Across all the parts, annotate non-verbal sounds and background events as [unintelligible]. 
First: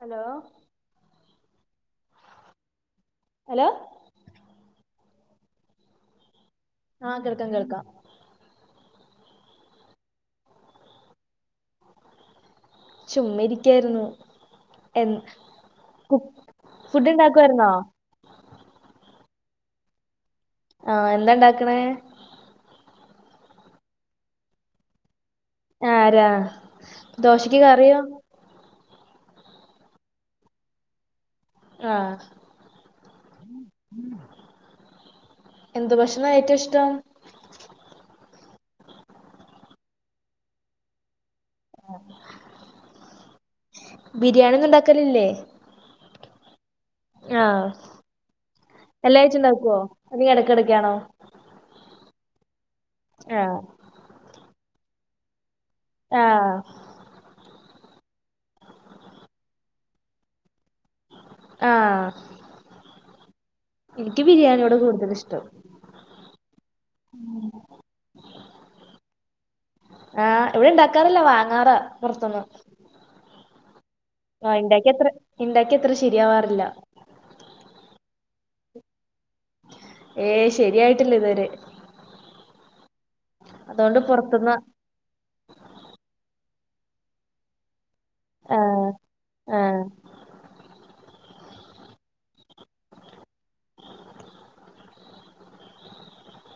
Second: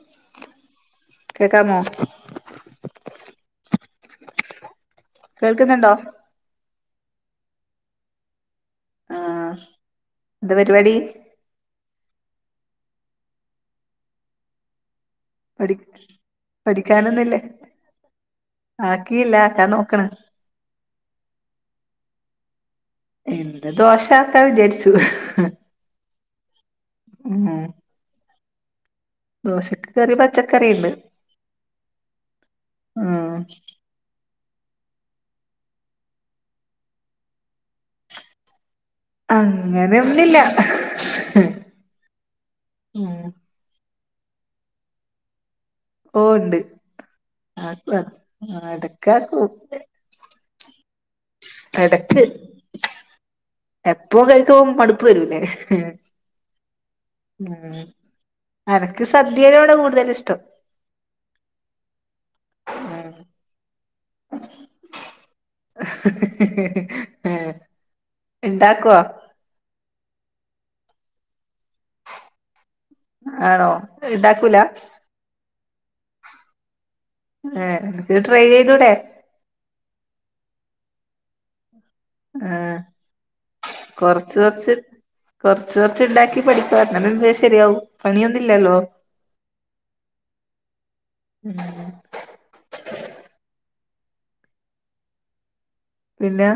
Hello കേക്കാമോ hello കേൾക്ക്ന്നൊണ്ടോ ആഹ് കേൾക്കാം കേൾക്കാം ആഹ് എന്താ പരിപാടി ചുമ്മെരിക്കായിരുന്നു എന് പഠി കു ഫുഡ് പഠിക്കാനൊന്നില്ലേ ഉണ്ടാക്കുവായിരുന്നോ ആക്കിയില്ല ആക്കാൻ നോക്കണ് ആഹ് എന്താണ്ടാക്കണേ ഇന്ത്‌ ദോശക്കാ വിചാരിച്ചു ഹ്ഹ് ആരാ ദോശക്ക് കറിയോ ദോശക്ക് കറി പച്ചക്കറി ഉണ്ട് ആഹ് ഉം എന്തു ഭക്ഷണാ ഏറ്റോഷ്ടം അങ്ങനൊന്നില്ല ആഹ് ഉം ബിരിയാണിന്നുണ്ടാക്കലില്ലേ ഓ ണ്ട് ആഹ് എല്ലാ ആഴ്ച എടക്കാക്കു ഉണ്ടാക്കുവോ അതി ഇടക്കിടക്കാണോ എടക്ക് ആഹ് എപ്പൊ കഴിക്കുമ്പം മടുപ്പ് വരൂല്ലേ ആഹ് ഉം അനക്ക് സദ്യയിലോട കൂടുതല്ഷ്ടം ആഹ് ഉം ഇനിക്ക് ബിരിയാണിയോട് കൂടുതലിഷ്ടം ഹ്ഹ്ഹ്ഹ്ഹ ആ ഇണ്ടാക്കുവൊ ആഹ് ഇവിടെണ്ടാക്കാറില്ല വാങ്ങാറാ പൊറത്തുന്ന് ആണോ ആ ഇണ്ടാക്കൂല ഇണ്ടാക്ക്യാത്ര ഇണ്ടാക്ക്യാത്ര ശരിയാവാറില്ല ഏ ഇനി ട്രൈയ്തൂടെേ ഏയ് ശരിയായിട്ടില്ലിതുവരെ ആഹ് അതുകൊണ്ട് കൊറച്ച് പുറത്തുന്ന് കൊച്ച് കൊറച്ച് കൊറച്ച്ണ്ടാക്കി പഠിക്കുവ അങ്ങനെ ശെരിയാവും പണിയൊന്നുംല്ലല്ലോ ആഹ് ആഹ് ഉം പിന്നെ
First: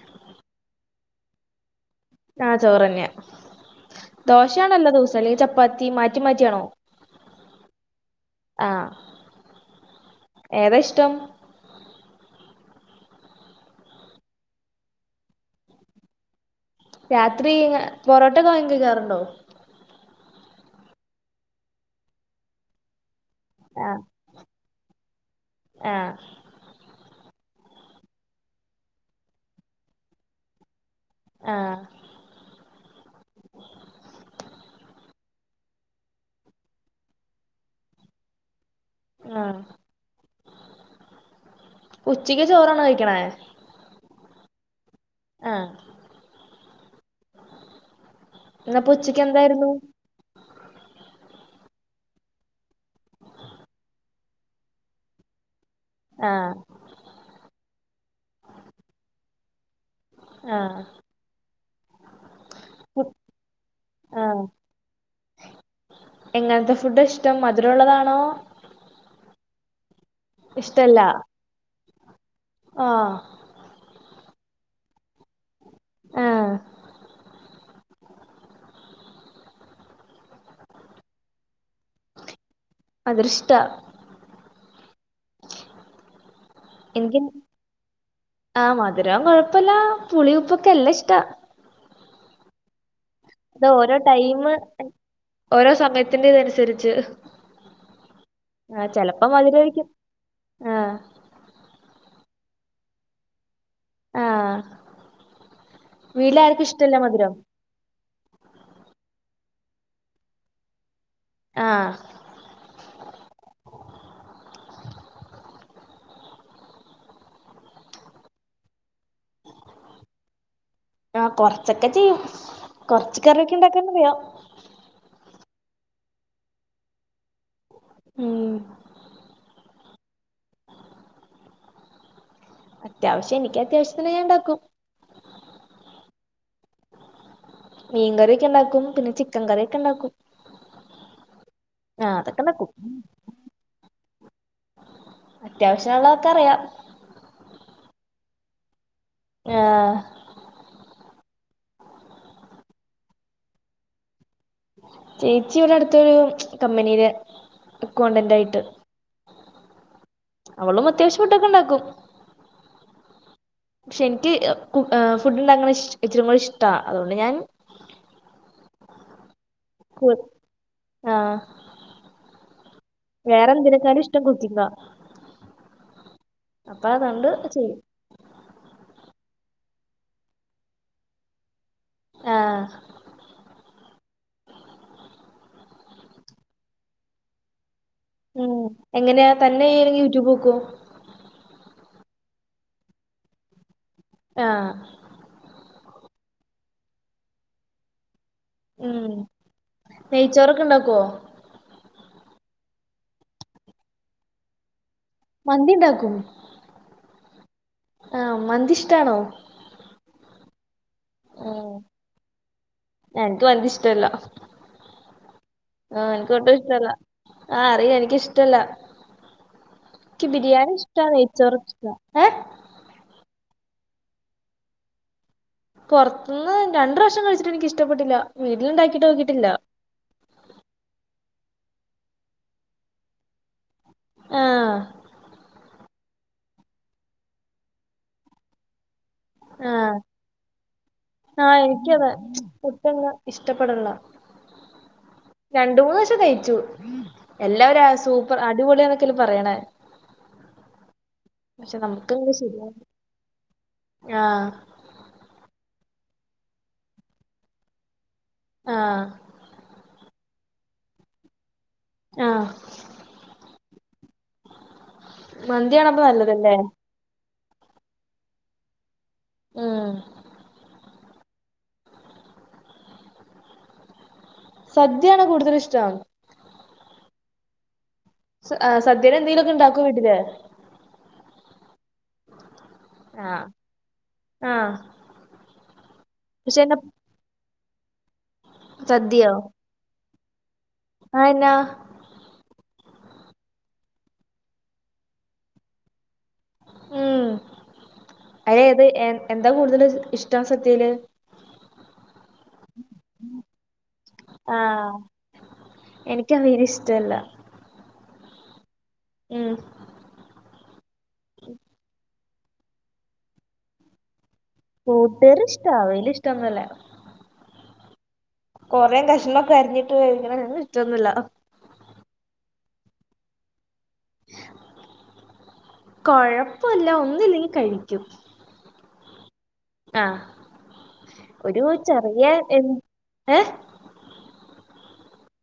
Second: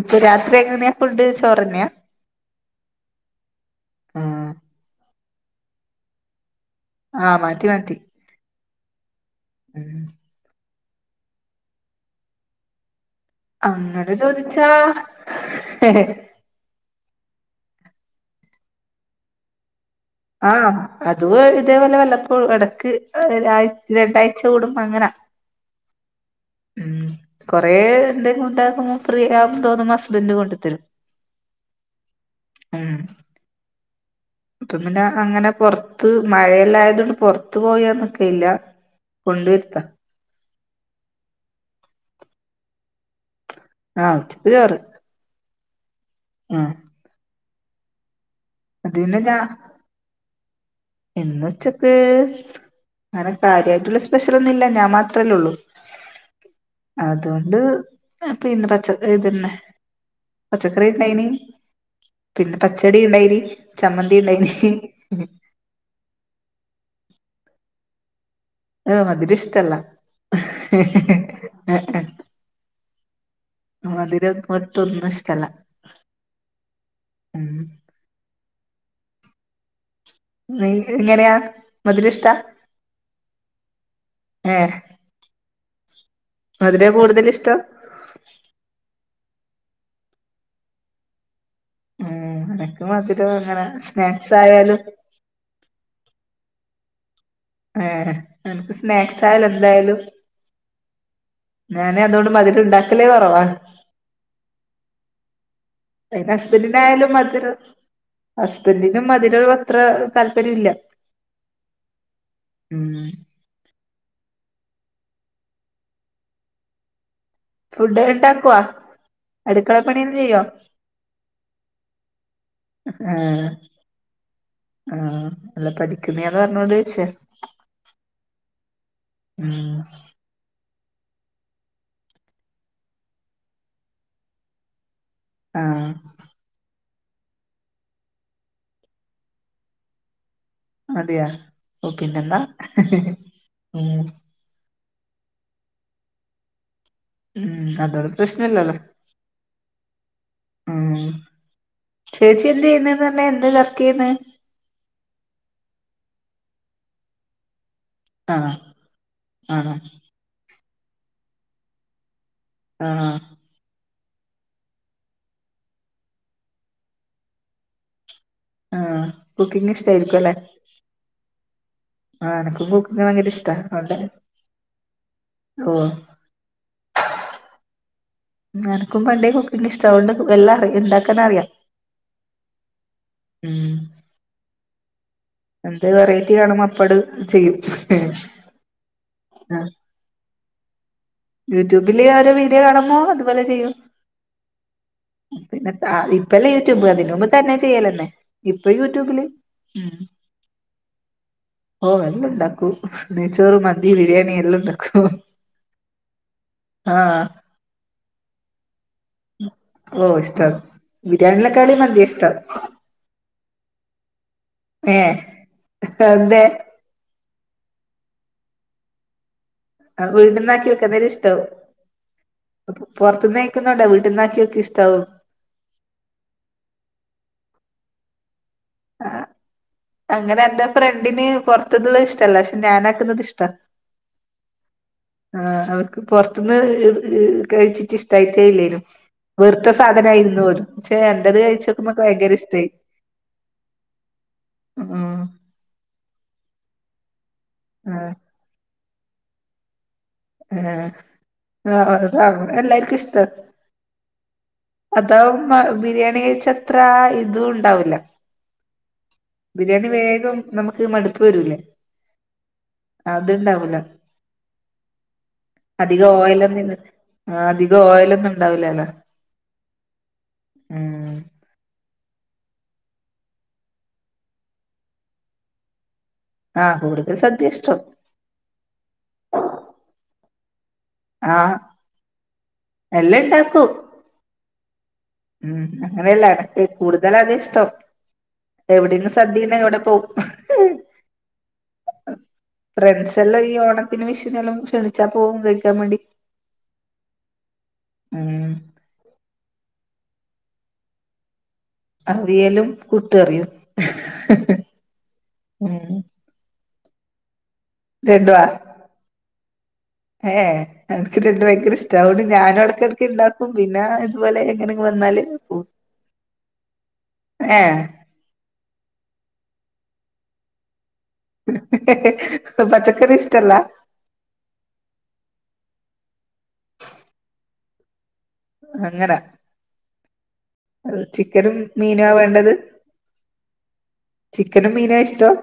ഇപ്പൊ രാത്രി എങ്ങനെയാ ഫുഡ് ചോറന്നാ ആ ചോറന്നെയ ആഹ് ദോശയാണല്ലോ ദിവസം അല്ലെങ്കി ചപ്പാത്തി മാറ്റി മാറ്റിയാണോ ആഹ് മാറ്റി മാറ്റി ആഹ് ഉം ഏതായിഷ്ടം അങ്ങനെ ചോദിച്ചാ ഹ്ഹ് രാത്രി പൊറോട്ടെക്കെ വാങ്ങികയ്ക്കാറുണ്ടോ ആഹ് അതു ഏ ഇതേപോലെ വല്ലപ്പോഴു എടക്ക് ഒരാഴ്‌ ആഹ് രണ്ടാഴ്ച കൂടുമ്പ അങ്ങനാ ആഹ് ഉം കൊറെ എന്തെക്ക ഉണ്ടാക്കുമ്പോ പ്രിയെന്ന് തോന്നും ഹസ്ബന്ഡ് കൊണ്ടു തരും ആഹ മ്മ്ഹ് അത പിന്നെ അങ്ങനെ പൊറത്ത് മഴയല്ലായത കൊണ്ട് പുറത്ത് പോയന്നൊക്കെ ഇല്ല കൊണ്ടു ആഹ് എത്ത ഉച്ചയ്ക്ക് ചോറാണ് കഴിക്കണേ ആഹ് ഉച്ചക്ക് ചോറ് ആഹ ആഹ ഇന്ന് അത് ഉച്ചക്ക് എന്തായിരുന്നു എന്ന ഉച്ചക്ക് അങ്ങനെ കാര്യമായിട്ടുള്ള സ്പെഷൽന്നുമല്ല ഞാൻ മാത്രമല്ലേ ഉള്ളൂ ആഹ അതുകൊണ്ട് പിന്നെ പച്ചകറി ഇതന്നെ ആഹ് പച്ചക്കറി ഉണ്ടായിന് പിന്നെ പച്ചടി ഉണ്ടായിന് ചമ്മന്തി ആഹ് ഉണ്ടായിന് എങ്ങനത്തെ ഫുഡ് ഇഷ്ടം മധുരം ഉള്ളതാണോ ആഹ മധുരം ഇഷ്ടല്ല ആഹ ആ അത് മധുരം ഒട്ടു ഒന്ന ഇഷ്ട അല്ല ആഹ ന ഇങ്ങനെയാ മധുരഷ്ട മധുരം ഇഷ്ടാ ഏ മധുര എനിക്ക് കൂടുതൽ ഇഷ്ടം ആഹ് മധുരം കുഴപ്പമില്ല പുളി ഉപ്പൊക്കെ എല്ലാം ഇഷ്ട ഉ എനക്ക് മധുരം അങ്ങനെ അത് ഓരോ സ്നാക്സ് ടൈമ് ആയാലും ഓരോ സമയത്തിന്റെ ഇതനുസരിച്ച് ഏ എനക്ക് സ്നാക്സ് ആയാലും എന്തായാലും ആഹ ഞാൻ അതുകൊണ്ട് മദൂരം ഉണ്ടാക്കലേ കുറവാ ആ പിന്നേ വീട്ടിലാർക്കും ഇഷ്ടല്ല ഹസ്ബൻറിനായാലും മധുരം മധുർ ഹസ്ബന്റിനും മധുരം അത്ര താല്പര്യല്ല ആഹ് ഉം. ഫുഡ് ഉണ്ടാക്കുമോ? അടുക്കളപ്പണിഒക്കെ ചെയ്യോ? ആ കൊറച്ചൊക്കെ ചെയ്യും. കൊറച്ച് കറിയൊക്കെ ഉണ്ടാക്കാൻ അറിയാം. ആ അല്ല പഠിക്കുന്നതാന്ന് പറഞ്ഞോണ്ട് ചോദിച്ചയാ. ഉം അത്യാവശ്യ എനിക്ക് അത്യാവശ്യത്തിനു ഞാൻ ഉണ്ടാക്കും. ആഹ് മീൻ കറിയൊക്കെ ഉണ്ടാക്കും. പിന്നെ ചിക്കൻ കറിയൊക്കെ ഉണ്ടാക്കും. അതെയോ ഓ പിന്നെന്താ? അതൊക്കെ ഇണ്ടാക്കും ഉം. അത്യാവശ്യം ഉള്ളതൊക്കെ അറിയാം. ഉം. അതുകൊണ്ട് പ്രശ്നമില്ലല്ലോ? ആഹ് ചേച്ചി എന്ത് ചെയ്യുന്നന്ന് പറഞ്ഞേ എന്താവർക്ക് ചെയ്യുന്നേ? ചേച്ചി ഇവിടെ അടുത്തൊരു കമ്പിനിയില് അക്കൗണ്ടന്റ് ആയിട്ട്. ആ ഹാ അവളും അത്യാവശ്യം ഫുഡ് ഒക്കെ ഉണ്ടാക്കും. ആഹ് പക്ഷെ എനിക്ക് ഫുഡ് ഉണ്ടാക്കുന്നത് ഇശ് ഇച്ചിരികൂടി ഇഷ്ടവാ അതുകൊണ്ട് ഞാൻ ആ കുക്കിംഗ ഇഷ്ടമായിരിക്കും അല്ലെ ആഹ് ആ എനക്കും ബുക്ക് ഭയങ്കര ഇഷ്ടാ അവര്ടെ ഇഷ്ടം കുക്കിംഗാ ഓ അപ്പൊ അതൊണ്ട് ചെയ്യും. എനക്കും പണ്ടേ കുക്കിങ് ഇഷ്ട്ട [unintelligible] എല്ലാംഅറി ഇണ്ടാക്കാൻ അറിയാ ആഹ് ഉം എന്ത് വെറെറ്റി കാണുമ്പോ അപ്പട് ചെയ്യും. ഉം. എങ്ങനെയാ തന്നെ ആഹ് [unintelligible] യൂട്യൂബ് നോക്കൊ യൂട്യൂബില് ഞാൻ ഒരു വീഡിയോ കാണുമ്പോ അതുപോലെ ചെയ്യും. ആഹ് പിന്നെത്താ ഇപ്പല്ലേ യൂട്യൂബ് അതിനു മുമ്പ് തന്നെ ചെയ്യലന്നെ. ഇപ്പ ഉം യൂട്യൂബില്. ഉം. നെയ്ച്ചോറൊക്കെ ഇണ്ടാക്കോ ഓ എല്ലം ഉണ്ടാക്കൂ. നെയ്ച്ചോറ് മന്തി ബിരിയാണി എല്ലം ഉണ്ടാക്കും. മന്തി ണ്ടാക്കും. ആഹ് ആ മന്തി ഇഷ്ടാണോ ഓ ഇഷ്ടാണ് ബിരിയാണ്ലക്കാളി മന്തിയ ഇഷ്ടം എൻക്ക് മന്തി ഇഷ്ടല്ല. ഏഹ് ആ എൻക്ക് അതെന്തേ ഒട്ടും ഇഷ്ടല്ല. ആ അറിയാം. എനിക്കിഷ്ടല്ല. ക്കി വീട്ട്ന്നാക്കി ബിരിയാണി ഇഷ്ടാ നെയ്ച്ചോറ് ഇഷ്ടാ ഏ പൊർത്ത്ന്ന് കഴിക്കുന്ന കൊണ്ടാ വീട്ടിന്നാക്കിയോക്ക് ഇഷ്ടാവും. പൊർത്ത്ന്ന് രണ്ടുപ്രാവശ്യം കഴിച്ചിട്ട് എനിക്ക് ഇഷ്ടപ്പെട്ടില്ല. വീട്ടില് ഇണ്ടാക്കിട്ട് ആഹ് നോക്കിട്ടില്ല. അങ്ങനെ എന്റെ ഫ്രണ്ടിന് പൊർത്ത്ന്ന്ള്ള ഇഷ്ടല്ല. പക്ഷെ ഞാനാക്കുന്നത് ഇഷ്ടാ. ആഹ് ആ അവ പൊർത്ത്ന്ന് കഴിച്ചിട്ട് ഇഷ്ടായിട്ടെ ഇല്ലേനു. വെറുത്ത ആഹ് സാധനായിരുന്നു പോലും പക്ഷെ എന്റേത് കഴിച്ചപ്പം [unintelligible] ഭയങ്കര ഇഷ്ടായി. ഇഷ്ടപ്പെട്ണ്ള്ള ഉം. രണ്ടു മൂന്ന് പ്രാവശ്യം കഴിച്ചു എല്ലാവരു ആഹ് സൂപ്പർ അടിപൊളിയാന്നൊക്കല്ലേ പറയണേ ഉം പക്ഷെ ആ നമുക്കങ്ങനെ അതാകും ശരിയാവുന്നില്ല എല്ലാർക്കും ഇഷ്ടാ ആഹ് അപ്പം ബിരിയാണി കഴിച്ച അത്ര ഇതും ഇണ്ടാവൂല ആഹ് ബിരിയാണി വേഗം നമുക്ക് മടുപ്പ് വരൂലെ ആഹ് അത്ണ്ടാവൂല മന്തിയാണപ്പൊ അധികം ഓയല നല്ലതല്ലേ [unintelligible] അധികം ഓയലൊന്നുംണ്ടാവൂല ല്ലോ ഉം സദ്യയാണ് കൂടുതലഷ്ടം ആഹ് കൂടുതൽ സദ്യഷ്ട്ടം എഹ് സദ്യലുന്തെങ്കിലൊക്കെ ണ്ടാക്കോ വീട്ടില് ആഹ് ആഹ് എല്ലണ്ടാക്കും ആഹ് ഉം അങ്ങനെയല്ല പക്ഷെ എടക്ക് എന്നാ കൂടു [unintelligible] ഇഷ്ടം എവിടെന്ന് സദ്യണെങ്കിവടെ പോവും ആയെന്ന ഫ്രണ്ട്സ ല്ലാം ഈ ഓണത്തിന് വിഷുനെല്ലാം ക്ഷണിച്ചാൽ പോവും കഴിക്കാൻ വേണ്ടി ഉം അയെത് എ എന്താ കൂടുതല് ഇഷ്ടം സദ്യയില് അവിയലും കൂട്ട്കറിയും ഉം ക്കവിയല് ഇഷ്ടല്ല [unintelligible] ഉം ഏ എൻക്ക് ലഡു ഭയങ്കര ഇഷ്ടാ അതുകൊണ്ട് ഞാനും ഇടക്കട്ക്ക്‌ ഇണ്ടാക്കും പിന്നെ ഇതു പോലെ എങ്ങനെ കൂട്ട് വന്നാല് കറി പോവും. ഇഷ്ടാ അവിയല് ഇഷ്ട്ടോന്നല്ല ഏഹ് കൊറെ കഷ്ണോക്കെ അരിഞ്ഞിട്ട് ങ്ങെനെ ഇഷ്ടൊന്നുല്ല പച്ചക്കറി ഇഷ്ടല്ല കൊഴപ്പോല്ല ഒന്നുല്ലേങ്കി കഴിക്കും അങ്ങനെ ആഹ് അഹ് ചിക്കനും ഒരു മീനാ ചെറിയ വേണ്ടത് എന്ത് ഏഹ് ചിക്കനും മീനോ ഇഷ്ട്ടം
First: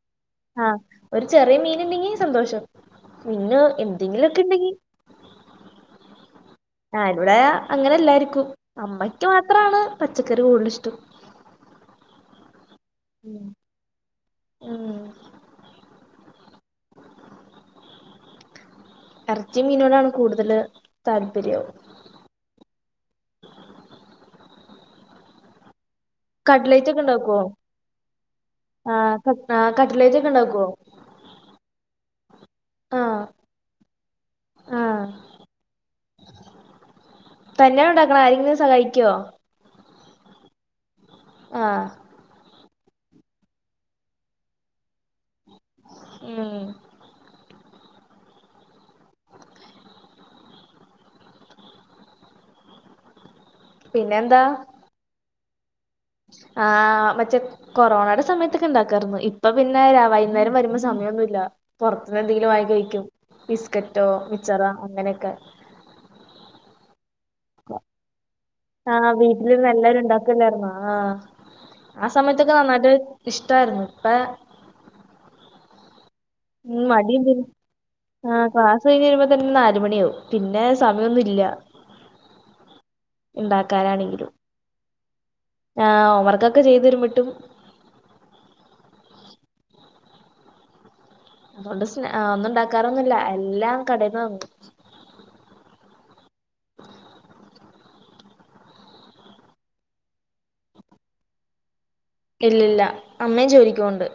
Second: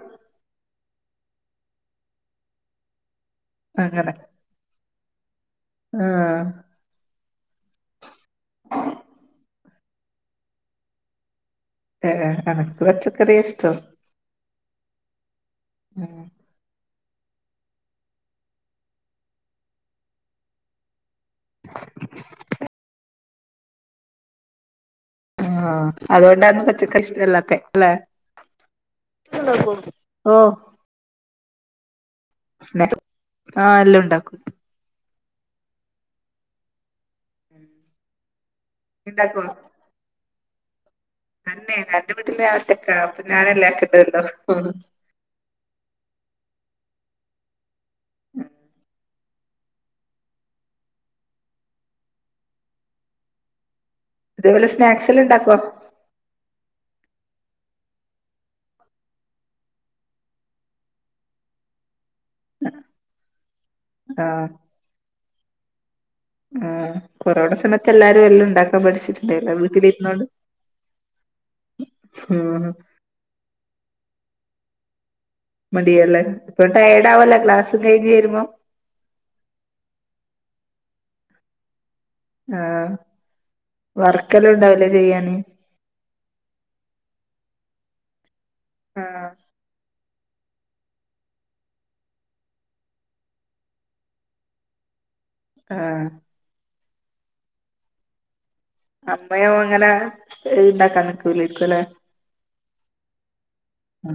ആഹ് ഒരു ചെറിയ മീന്ണ്ടെങ്കിൽ സന്തോഷം പിന്നെ അങ്ങനെ എന്തെങ്കിലോക്കെ ണ്ടെങ്കി ആ ഞാനിവിടെ അങ്ങനെ എല്ലാരിക്കും അമ്മയ്ക്ക് മാത്രണ് പച്ചക്കറി കൂടുതലിഷ്ടം ഏഹ് അനക്ക പച്ചക്കറിഇഷ്ട ഉം ഉം ഇറച്ചി മീനോടാണ് കൂടുതല് താല്പര്യം ആഹ് അതോണ്ടാണ് കട്ട്ലേറ്റ് ഒക്കെ പച്ചക്കറി ഇണ്ടാക്കോ ഷ്ടമല്ലാത്തെ ലെ ആഹ് കട് ആഹ് കട്ട്ലേറ്റ് ഒക്കെ ഓഹ് ഇണ്ടാക്കോ സ്‌നേച്ചു ആഹ് ആഹ് ല്ലോം ണ്ടാക്കും ആഹ് തന്നെ ഉണ്ടാക്കണോ ആരെങ്കിലും സഹായിക്ക്യോ ഉണ്ടാക്കോ ആഹ് [unintelligible] ഉം പിന്നെന്താ അതേപോലെ സ്നാക്സെല്ലാ ണ്ടാക്കോ ആഹ് മച്ച കൊറോണയുടെ സമയത്തൊക്കെ ണ്ടാക്കാരുന്നു ഇപ്പൊ പിന്നെ വൈന്നേരം വരുമ്പോ സമയോന്നുല്ല പുറത്തുന്ന്ന്തെങ്കിലും വാങ്ങി കഴിക്കും ബിസ്കറ്റോ ആ മിച്ചറോ അങ്ങനെയൊക്കെ ആഹ് കൊറോണ സമയത്ത് എല്ലാരും എല്ലു ഉണ്ടാക് ആഹ് വീട്ടില് എല്ലരും ഉണ്ടാക്കലായിരുന്നോ ആഹ് ആ സമയത്തൊക്കെ ഉം നന്നായിട്ട് ഇഷ്ടമായിരുന്ന പ്പ മടിയല്ലേ ഇപ്പൊ ഉം ടയർഡാവല്ലേ ക്ലാസ്സ് കഴിഞ് വരുമ്പോ പയ്ഞ് വരുമ്പോ തന്നെ നാലുമണിയാവും പിന്നെ സമയോന്നുല്ല ആഹ് വർക്കെല്ലാം ണ്ടാവൂലെ ചെയ്യാന് ആഹ് ഹോംവർക്കൊക്കെ ചെയ്തരുമ്പട്ടും ആഹ് രണ്ടോസ്സ്ന് ആഹ് ഒന്നും ണ്ടാക്കാറൊന്നും ഇല്ല എല്ലാം കടേന്ന് വാങ്ങും ആഹ് അമ്മയോ അങ്ങനാ ഇണ്ടാക്കാൻ നിക്കൂലാരിക്കുംലെ ഇല്ലില്ല അമ്മേം ജോലിക്ക് പോണുണ്ട്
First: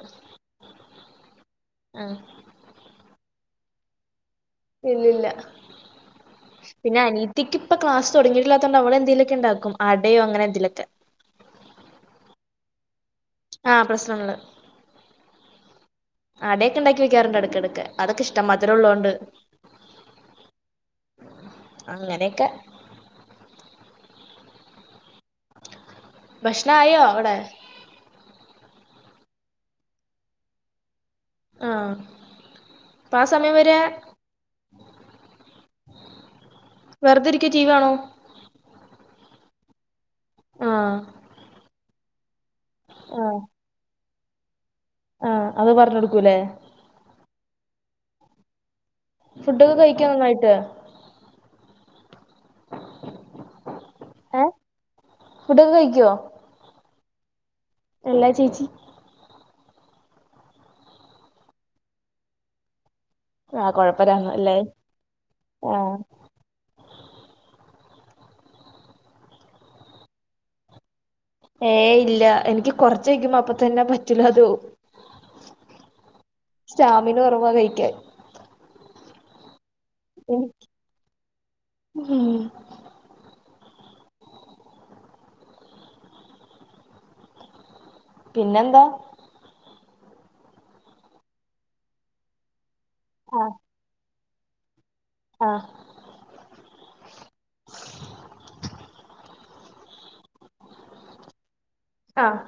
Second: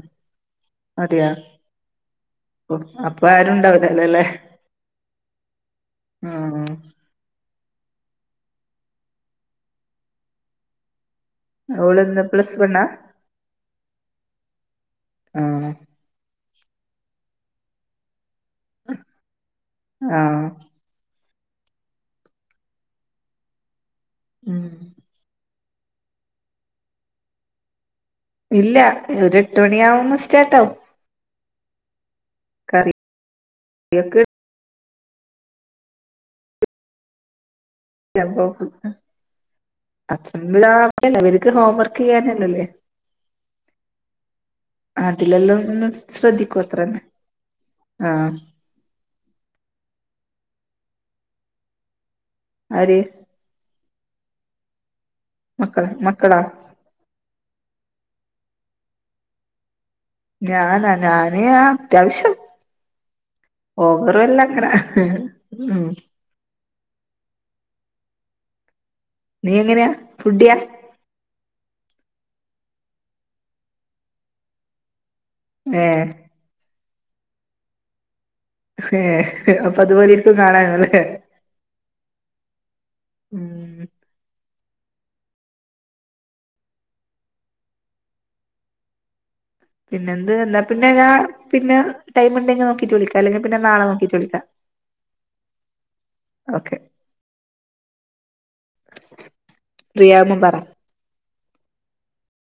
ഉം ഓഹ് അപ്പ ആരുണ്ടാവൂലല്ലേല്ലെ ഇല്ലില്ല പിന്ന അനീ രിക്കിപ്പ ക്ലാസ് തൊടങ്ങയിട്ടില്ലാത്തോണ്ട് അവളെ എന്തേലൊക്കെ ഇണ്ടാക്കും അടയോ അങ്ങനെ എന്തേലൊക്ക അവളന്ന് പ്ലസ് വണ്ണാ ആഹ് പ്ലസ് വണ്ണില് ആഹ് അടേക്കെ ഇണ്ടാക്കി വെക്കാറണ്ട് എടക്കെടക്ക് അതൊക്കെ ഇഷ്ടാ മധുരോള്ളോണ്ട് ആഹ് അങ്ങനേക്ക ഉം ഭക്ഷണായോ അവടെ ഇല്ല ഒര് എട്ട് മണിയാവുമ്പോ സ്റ്റാർട്ടാവും ആഹ് പ്പാ സമയം വരെ കറിയൊക്കെ വെറുതെരിക്കെ ടിവിയാണു [unintelligible] [unintelligible] ആഹ് അവരക്ക് ഹോം വർക്ക് ചെയ്യാനല്ലല്ലേ ആഹ് ആഹ് അതിലെല്ലാം അത് ഒന്ന് പറഞ്ഞ് കൊടുക്കൂല്ലേ ശ്രദ്ധിക്കും അത്രന്നെ ആഹ് ഫുഡൊക്ക കഴിക്കോ നന്നായിട്ട് ആര് ഏഹ് ഫുഡൊക്കെ മക്കള കഴിക്കോ മക്കളാ എല്ലാ ചേച്ചി ഞാനാ ഞാന് ആ അത്യാവശ്യം ആഹ് ഓവറൂ കൊഴപ്പല്ലാന്ന് അല്ല അല്ലേ അങ്ങനെ ഉം ആഹ് നീ എങ്ങനെയാ ഫുഡിയാ ഏയ് ഇല്ല എനിക്ക് കൊറച്ചയ്ക്കുമ്പോ അപ്പ തന്നെ പറ്റൂല അത് ഏഹ് സ്റ്റാമിന കൊറവാ കയിക്കാൻ ഏഹ് അപ്പ അതുപോലെ ഇരിക്കും കാണാനും അല്ലേ ഉം ഉം പിന്നന്താ പിന്നെന്ത് എന്താ പിന്നെ ഞാൻ പിന്ന ടൈം ഉണ്ടെങ്കി നോക്കിട്ട് വിളിക്കാം അല്ലെങ്കി പിന്ന നാളെ നോക്കിട്ട് വിളിക്കാം ആഹ് ഓകെ ഫ്രീ ആകുമ്പം പറ ആഹ്